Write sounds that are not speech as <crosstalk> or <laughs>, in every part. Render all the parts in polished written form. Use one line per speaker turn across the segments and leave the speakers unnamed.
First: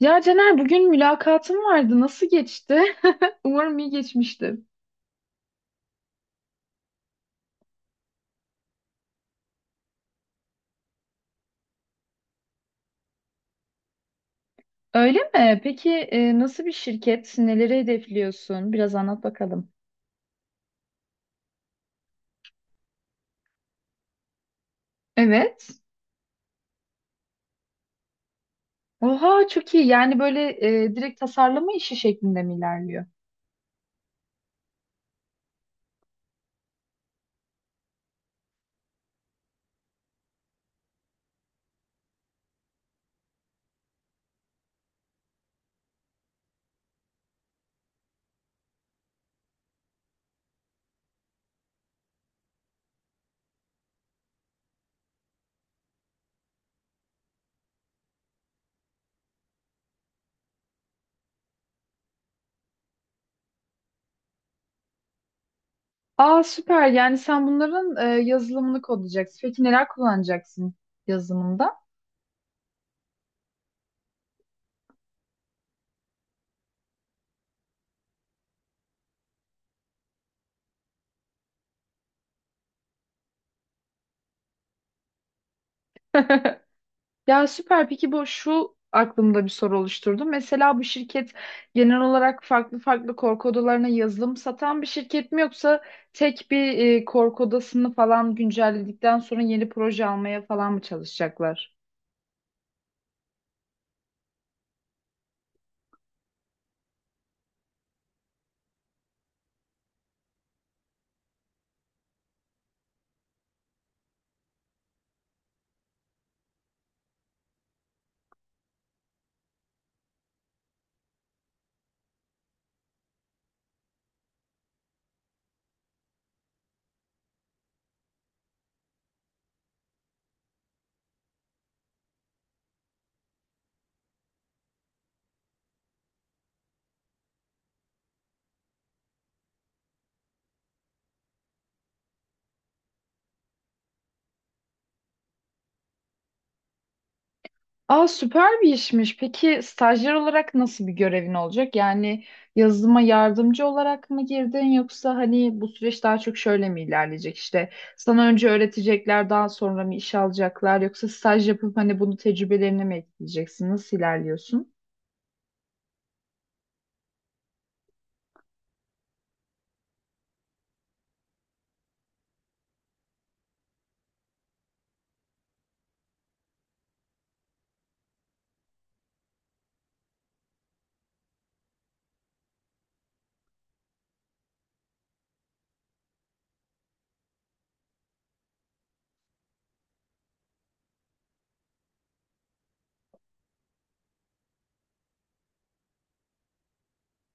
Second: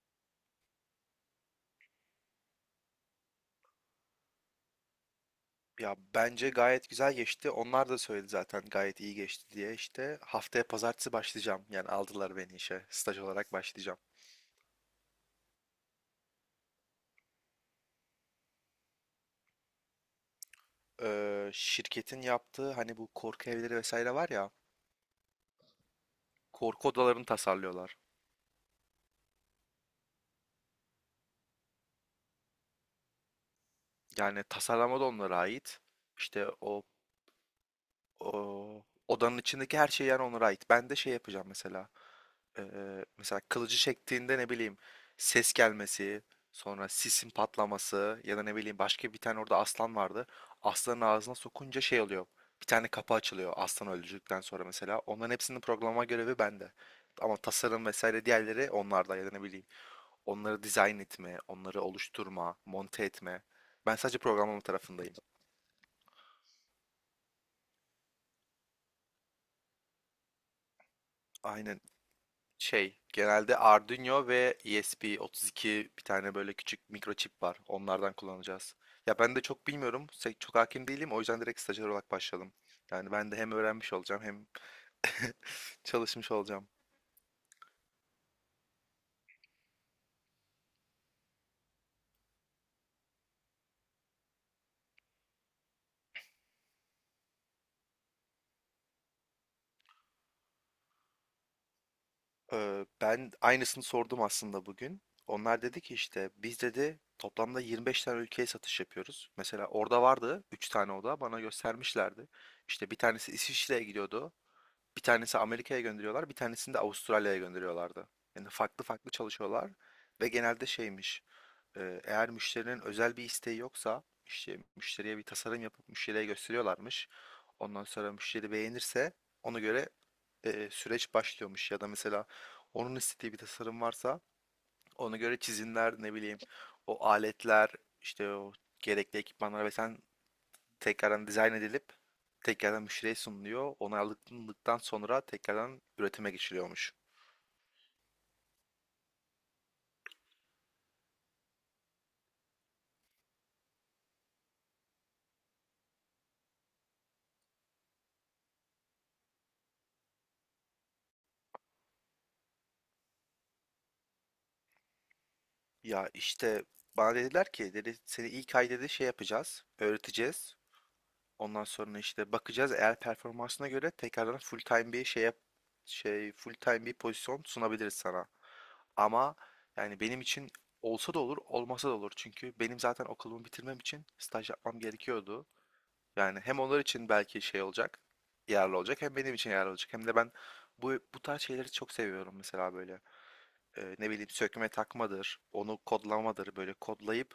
Ya Caner bugün mülakatım vardı. Nasıl geçti? <laughs> Umarım iyi geçmiştir.
Ya bence gayet güzel geçti. Onlar da söyledi zaten gayet iyi geçti diye. İşte haftaya pazartesi başlayacağım. Yani aldılar beni işe. Staj olarak başlayacağım.
Öyle mi? Peki nasıl bir şirket? Neleri hedefliyorsun? Biraz anlat bakalım.
Şirketin yaptığı hani bu korku evleri vesaire var ya.
Evet.
Korku odalarını tasarlıyorlar.
Oha çok iyi. Yani böyle direkt tasarlama işi şeklinde mi ilerliyor?
Yani tasarlama da onlara ait. İşte o O, odanın içindeki her şey yani onlara ait. Ben de şey yapacağım mesela. Mesela kılıcı çektiğinde ne bileyim ses gelmesi, sonra sisin patlaması ya da ne bileyim başka bir tane orada aslan vardı. Aslanın ağzına sokunca şey oluyor. Bir tane kapı açılıyor aslan öldürdükten sonra mesela. Onların hepsinin programlama görevi bende. Ama tasarım vesaire diğerleri onlarda ya da ne bileyim. Onları dizayn etme, onları oluşturma, monte etme. Ben sadece programlama tarafındayım.
Aa süper. Yani sen bunların yazılımını kodlayacaksın. Peki neler kullanacaksın yazılımında?
Aynen. Genelde Arduino ve ESP32 bir tane böyle küçük mikroçip var. Onlardan kullanacağız. Ya ben de çok bilmiyorum. Çok hakim değilim. O yüzden direkt stajyer olarak başladım. Yani ben de hem öğrenmiş olacağım hem <laughs> çalışmış olacağım.
<laughs> Ya süper. Peki bu şu aklımda bir soru oluşturdu. Mesela bu şirket genel olarak farklı farklı korku odalarına yazılım satan bir şirket mi yoksa tek bir korku odasını falan güncelledikten sonra yeni proje almaya falan mı çalışacaklar?
Ben aynısını sordum aslında bugün. Onlar dedi ki işte biz dedi toplamda 25 tane ülkeye satış yapıyoruz. Mesela orada vardı 3 tane oda bana göstermişlerdi. İşte bir tanesi İsviçre'ye gidiyordu. Bir tanesi Amerika'ya gönderiyorlar, bir tanesini de Avustralya'ya gönderiyorlardı. Yani farklı farklı çalışıyorlar ve genelde şeymiş, eğer müşterinin özel bir isteği yoksa, işte müşteriye bir tasarım yapıp müşteriye gösteriyorlarmış. Ondan sonra müşteri beğenirse ona göre süreç başlıyormuş ya da mesela onun istediği bir tasarım varsa ona göre çizimler ne bileyim o aletler işte o gerekli ekipmanlar ve sen tekrardan dizayn edilip tekrardan müşteriye sunuluyor. Onaylandıktan sonra tekrardan üretime geçiliyormuş.
Aa, süper bir işmiş. Peki stajyer olarak nasıl bir görevin olacak? Yani yazılıma yardımcı olarak mı girdin yoksa hani bu süreç daha çok şöyle mi ilerleyecek? İşte sana önce öğretecekler, daha sonra mı iş alacaklar yoksa staj yapıp hani bunu tecrübelerine mi ekleyeceksin? Nasıl ilerliyorsun?
Ya işte bana dediler ki dedi seni ilk ay dedi şey yapacağız, öğreteceğiz. Ondan sonra işte bakacağız eğer performansına göre tekrardan full time bir pozisyon sunabiliriz sana. Ama yani benim için olsa da olur, olmasa da olur. Çünkü benim zaten okulumu bitirmem için staj yapmam gerekiyordu. Yani hem onlar için belki şey olacak, yararlı olacak hem benim için yararlı olacak. Hem de ben bu tarz şeyleri çok seviyorum mesela böyle. Ne bileyim sökme takmadır, onu kodlamadır, böyle kodlayıp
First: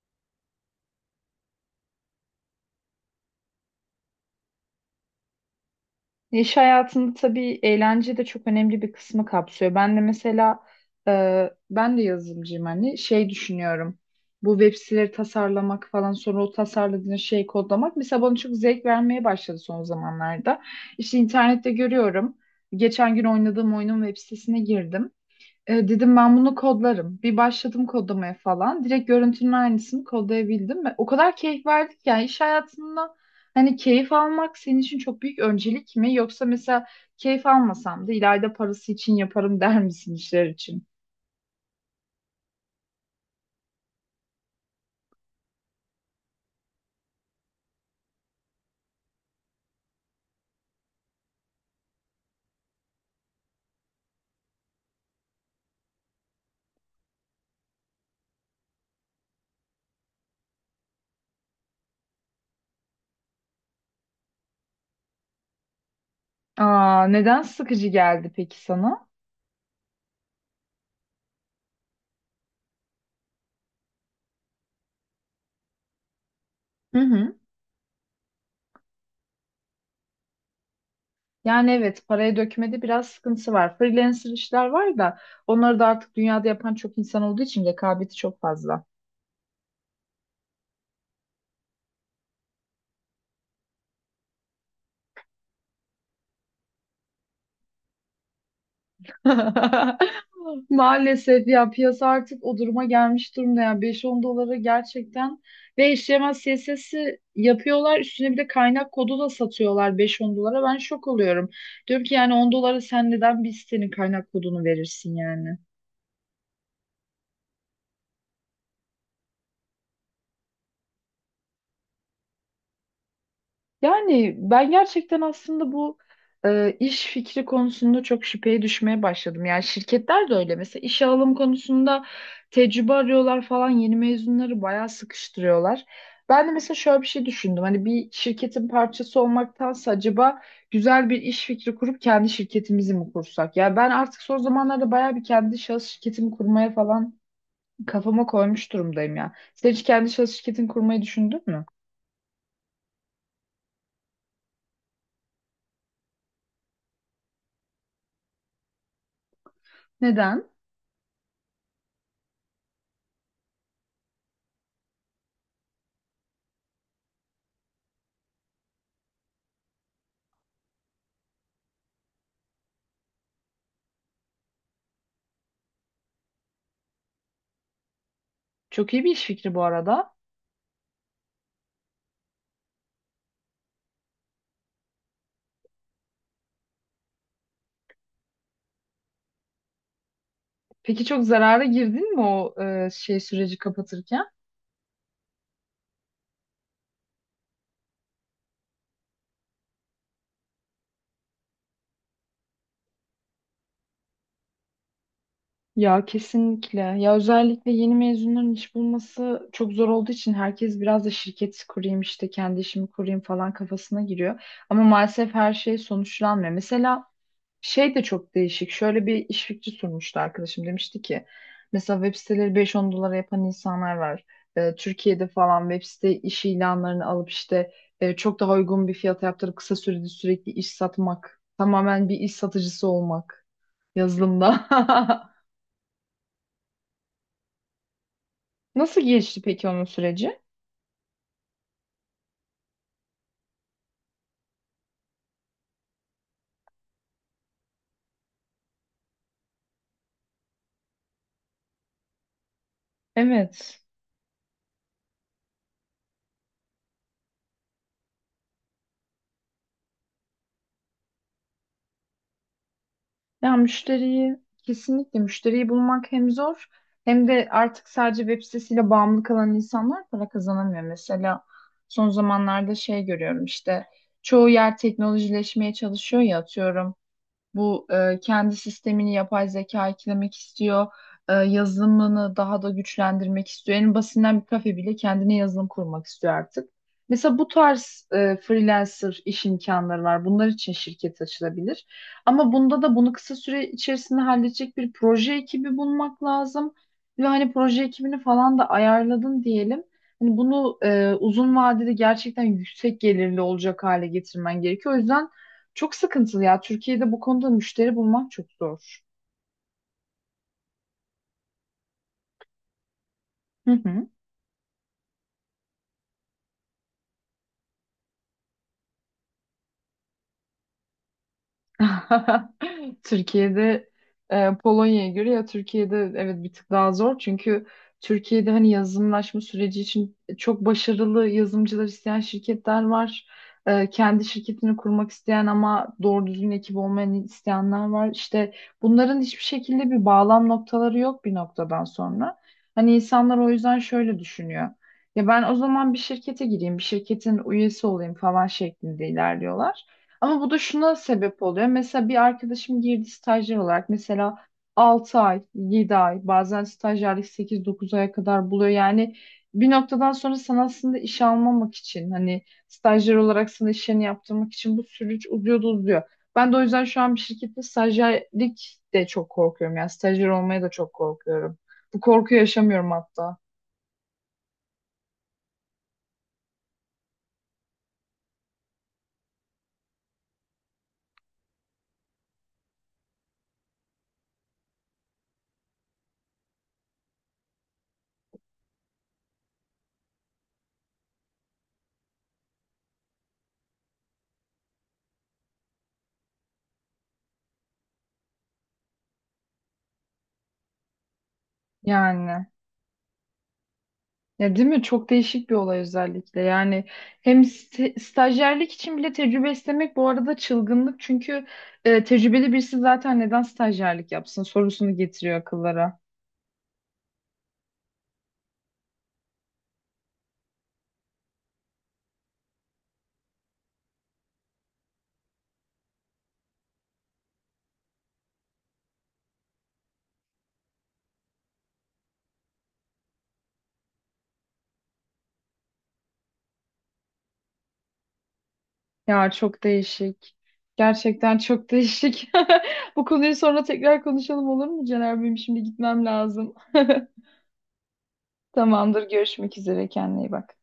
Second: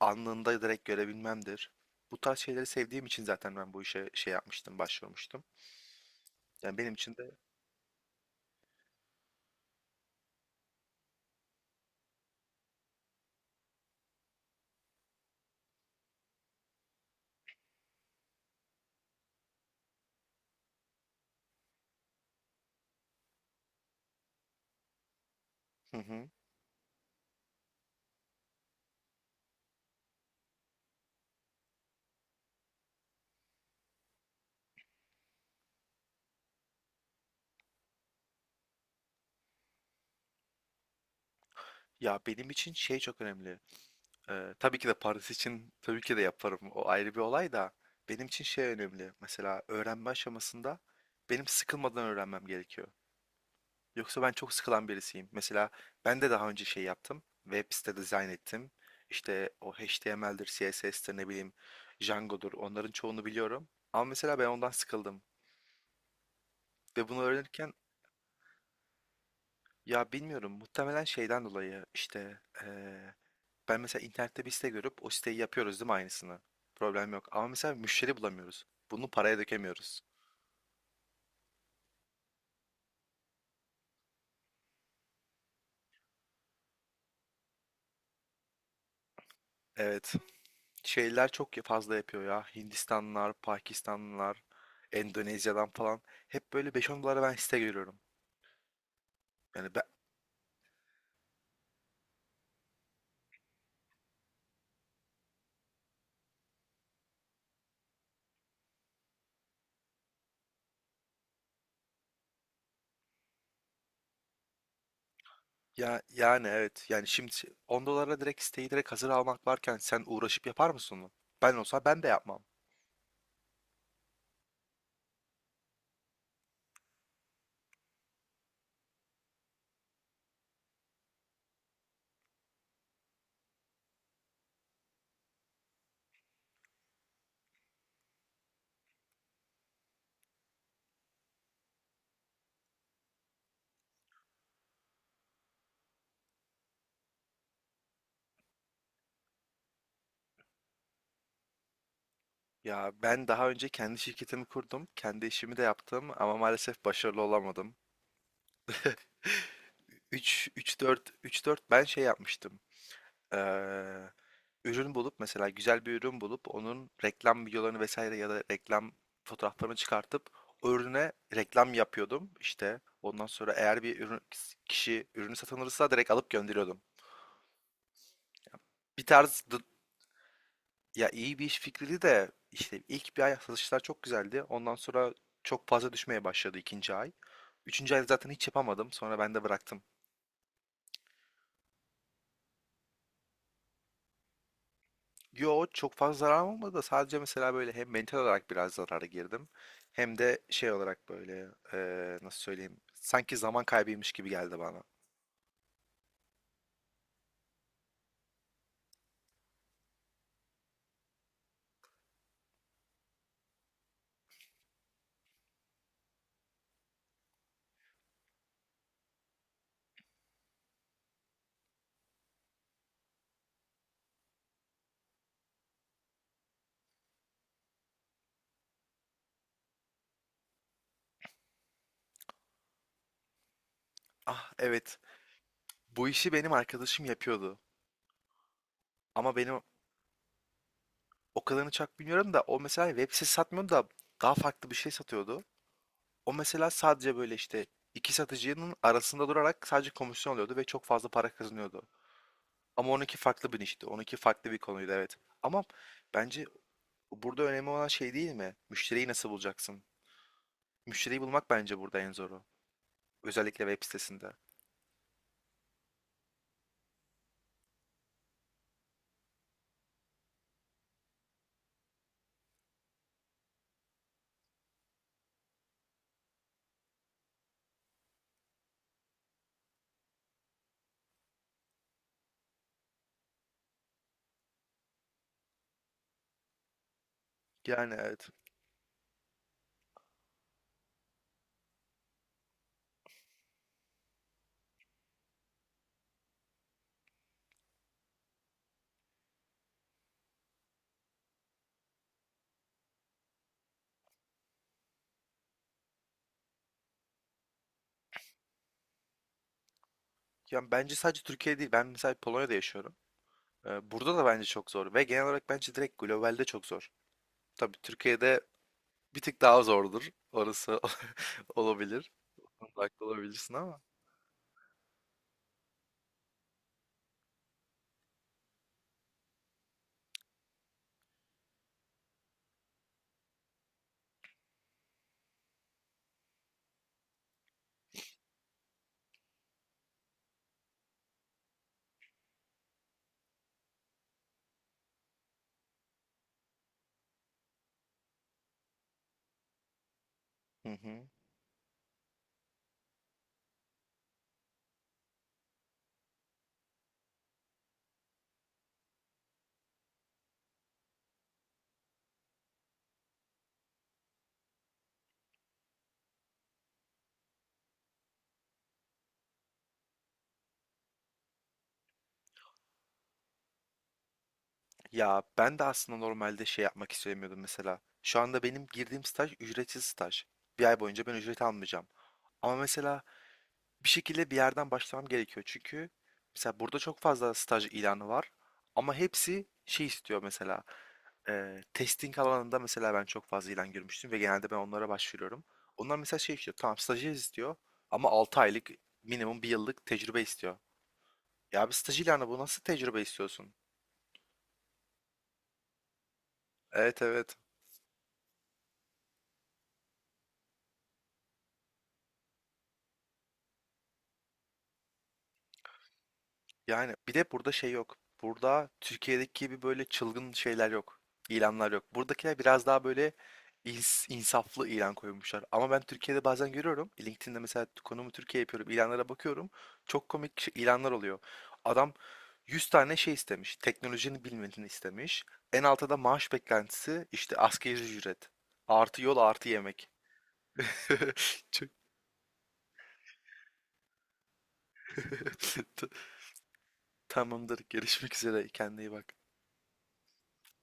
anında direkt görebilmemdir. Bu tarz şeyleri sevdiğim için zaten ben bu işe şey yapmıştım, başvurmuştum.
İş
Yani benim
hayatında
için de.
tabii eğlence de çok önemli bir kısmı kapsıyor. Ben de mesela ben de yazılımcıyım hani şey düşünüyorum. Bu web siteleri tasarlamak falan sonra o tasarladığın şeyi kodlamak mesela bana çok zevk vermeye başladı son zamanlarda. İşte internette görüyorum. Geçen gün oynadığım oyunun web sitesine girdim.
Hı
Dedim
hı.
ben bunu kodlarım. Bir başladım kodlamaya falan. Direkt görüntünün aynısını kodlayabildim ve o kadar keyif verdik ki yani iş hayatında hani keyif almak senin için çok büyük öncelik mi yoksa mesela keyif almasam da ileride parası için yaparım <laughs> der misin işler için?
Ya benim için şey çok önemli. Tabii ki de Paris için tabii ki de yaparım. O ayrı bir olay da benim için şey önemli. Mesela öğrenme aşamasında benim sıkılmadan öğrenmem gerekiyor. Yoksa ben çok sıkılan birisiyim. Mesela ben de daha önce şey yaptım. Web site dizayn ettim. İşte o HTML'dir, CSS'tir ne bileyim Django'dur. Onların çoğunu biliyorum. Ama mesela ben ondan sıkıldım.
Aa,
Ve bunu
neden
öğrenirken
sıkıcı geldi peki sana?
ya bilmiyorum muhtemelen şeyden dolayı işte ben mesela internette bir site görüp o siteyi yapıyoruz değil mi aynısını?
Hı
Problem yok.
hı.
Ama mesela müşteri bulamıyoruz. Bunu paraya dökemiyoruz.
Yani evet, paraya dökmede biraz sıkıntısı var. Freelancer işler var da onları da artık dünyada yapan çok insan olduğu için rekabeti çok fazla.
Evet. Şeyler çok fazla yapıyor ya. Hindistanlılar, Pakistanlılar, Endonezya'dan falan. Hep böyle 5 10 dolara ben site görüyorum. Yani ben,
<laughs> Maalesef ya, piyasa artık o duruma gelmiş durumda ya, beş on dolara gerçekten ve eşleşmez CSS'i yapıyorlar, üstüne bir de kaynak kodu da satıyorlar beş on dolara, ben şok oluyorum. Diyorum ki yani 10 dolara sen neden biz senin kaynak kodunu verirsin yani.
yani evet. Yani şimdi 10 dolara direkt siteyi direkt hazır almak varken sen uğraşıp yapar mısın onu? Ben olsa ben de yapmam.
Yani ben gerçekten aslında bu iş fikri konusunda çok şüpheye düşmeye başladım. Yani şirketler de öyle. Mesela işe alım konusunda tecrübe arıyorlar falan. Yeni mezunları bayağı sıkıştırıyorlar. Ben de mesela şöyle bir şey düşündüm. Hani bir şirketin parçası olmaktansa acaba güzel bir iş fikri kurup kendi şirketimizi mi kursak? Ya ben artık son zamanlarda bayağı bir kendi şahıs şirketimi kurmaya falan kafama koymuş durumdayım ya. Sen hiç kendi şahıs şirketini kurmayı düşündün mü?
Ya ben daha önce kendi şirketimi kurdum. Kendi işimi de yaptım ama maalesef başarılı olamadım.
Neden?
3 3 4 3 4 ben şey yapmıştım. Eee, ürün bulup mesela güzel bir ürün bulup onun reklam videolarını vesaire ya da reklam fotoğraflarını çıkartıp o ürüne reklam yapıyordum. İşte ondan sonra eğer bir ürün kişi ürünü satın alırsa direkt alıp gönderiyordum.
Çok iyi
Bir
bir iş
tarz
fikri
dı-
bu arada.
ya iyi bir iş fikriydi de işte ilk bir ay satışlar çok güzeldi. Ondan sonra çok fazla düşmeye başladı ikinci ay. Üçüncü ay zaten hiç yapamadım. Sonra ben de bıraktım.
Peki çok zarara girdin mi o şey süreci kapatırken?
Yo çok fazla zarar olmadı da sadece mesela böyle hem mental olarak biraz zarara girdim hem de şey olarak böyle nasıl söyleyeyim sanki zaman kaybıymış gibi geldi bana.
Ya kesinlikle. Ya özellikle yeni mezunların iş bulması çok zor olduğu için herkes biraz da şirket kurayım işte kendi işimi kurayım falan kafasına giriyor. Ama maalesef her şey sonuçlanmıyor. Mesela şey de çok değişik. Şöyle bir iş fikri sunmuştu arkadaşım. Demişti ki mesela web siteleri 5-10 dolara yapan insanlar var. Türkiye'de falan web site iş ilanlarını alıp işte çok daha uygun bir fiyata yaptırıp kısa sürede sürekli iş satmak. Tamamen bir iş satıcısı olmak
Ah
yazılımda.
evet bu işi benim arkadaşım yapıyordu
<laughs> Nasıl
ama
gelişti
benim
peki onun süreci?
o kadarını çok bilmiyorum da o mesela hani web sitesi satmıyordu da daha farklı bir şey satıyordu. O mesela sadece böyle işte iki satıcının arasında durarak sadece komisyon alıyordu ve çok fazla para kazanıyordu. Ama onunki farklı bir
Evet.
işti, onunki farklı bir konuydu evet. Ama bence burada önemli olan şey değil mi? Müşteriyi nasıl bulacaksın? Müşteriyi bulmak bence burada en zoru.
Ya
Özellikle web sitesinde.
müşteriyi, kesinlikle müşteriyi bulmak hem zor hem de artık sadece web sitesiyle bağımlı kalan insanlar para kazanamıyor. Mesela son zamanlarda şey görüyorum, işte çoğu yer teknolojileşmeye çalışıyor ya, atıyorum. Bu kendi sistemini yapay zeka eklemek istiyor. Yazılımını daha da güçlendirmek istiyor. En basitinden bir kafe bile kendine yazılım kurmak istiyor artık. Mesela bu
Yani
tarz
evet.
freelancer iş imkanları var. Bunlar için şirket açılabilir. Ama bunda da bunu kısa süre içerisinde halledecek bir proje ekibi bulmak lazım. Ve hani proje ekibini falan da ayarladın diyelim. Hani bunu uzun vadede gerçekten yüksek gelirli olacak hale getirmen gerekiyor. O yüzden çok sıkıntılı ya. Türkiye'de bu konuda müşteri bulmak çok zor.
Yani bence sadece Türkiye değil. Ben mesela Polonya'da yaşıyorum.
Hı hı.
Burada da bence çok zor. Ve genel olarak bence direkt globalde çok zor. Tabii Türkiye'de bir tık daha zordur. Orası <laughs> olabilir. Onda
<laughs>
haklı olabilirsin ama.
Türkiye'de Polonya'ya göre ya Türkiye'de evet bir tık daha zor, çünkü Türkiye'de hani yazılımlaşma süreci için çok başarılı yazılımcılar isteyen şirketler var. Kendi şirketini kurmak isteyen ama doğru düzgün ekip olmayan isteyenler var. İşte bunların hiçbir şekilde bir bağlam noktaları yok bir noktadan sonra. Hani insanlar o yüzden şöyle düşünüyor. Ya ben o zaman bir şirkete gireyim, bir şirketin üyesi olayım falan şeklinde ilerliyorlar. Ama bu da
Hı
şuna
hı.
sebep oluyor. Mesela bir arkadaşım girdi stajyer olarak. Mesela 6 ay, 7 ay, bazen stajyerlik sekiz, dokuz aya kadar buluyor. Yani bir noktadan sonra sana aslında iş almamak için, hani stajyer olarak sana işlerini yaptırmak için bu süreç uzuyor. Ben de o yüzden şu an bir şirkette stajyerlik de çok korkuyorum. Yani stajyer olmaya da çok korkuyorum. Bu korkuyu yaşamıyorum hatta.
Ya ben de aslında normalde şey yapmak istemiyordum mesela. Şu anda benim girdiğim staj ücretsiz staj. Bir ay boyunca ben ücret almayacağım. Ama mesela bir şekilde bir yerden başlamam gerekiyor. Çünkü mesela burada çok fazla staj ilanı var ama hepsi şey istiyor mesela. Testing alanında mesela ben çok fazla ilan görmüştüm ve genelde ben onlara başvuruyorum. Onlar mesela şey istiyor. Tamam stajyer istiyor ama 6 aylık minimum bir yıllık tecrübe istiyor. Ya bir staj ilanı bu
Yani.
nasıl tecrübe istiyorsun?
Ya değil mi? Çok değişik bir olay özellikle. Yani
Evet, evet.
hem stajyerlik için bile tecrübe istemek bu arada çılgınlık. Çünkü tecrübeli birisi zaten neden stajyerlik yapsın sorusunu getiriyor akıllara.
Yani bir de burada şey yok. Burada Türkiye'deki gibi böyle çılgın şeyler yok. İlanlar yok. Buradakiler biraz daha böyle insaflı ilan koymuşlar. Ama ben Türkiye'de bazen görüyorum. LinkedIn'de mesela konumu Türkiye yapıyorum. İlanlara bakıyorum. Çok komik ilanlar oluyor. Adam 100 tane şey istemiş. Teknolojinin bilmediğini istemiş. En altta da maaş beklentisi işte asgari ücret. Artı yol
Ya
artı
çok
yemek.
değişik. Gerçekten
<laughs> Çok-
çok değişik. <laughs> Bu konuyu sonra tekrar konuşalım olur mu Caner? Benim şimdi gitmem
<laughs>
lazım. <laughs>
Tamamdır. Görüşmek üzere. Kendine iyi
Tamamdır.
bak.
Görüşmek üzere. Kendine iyi bak.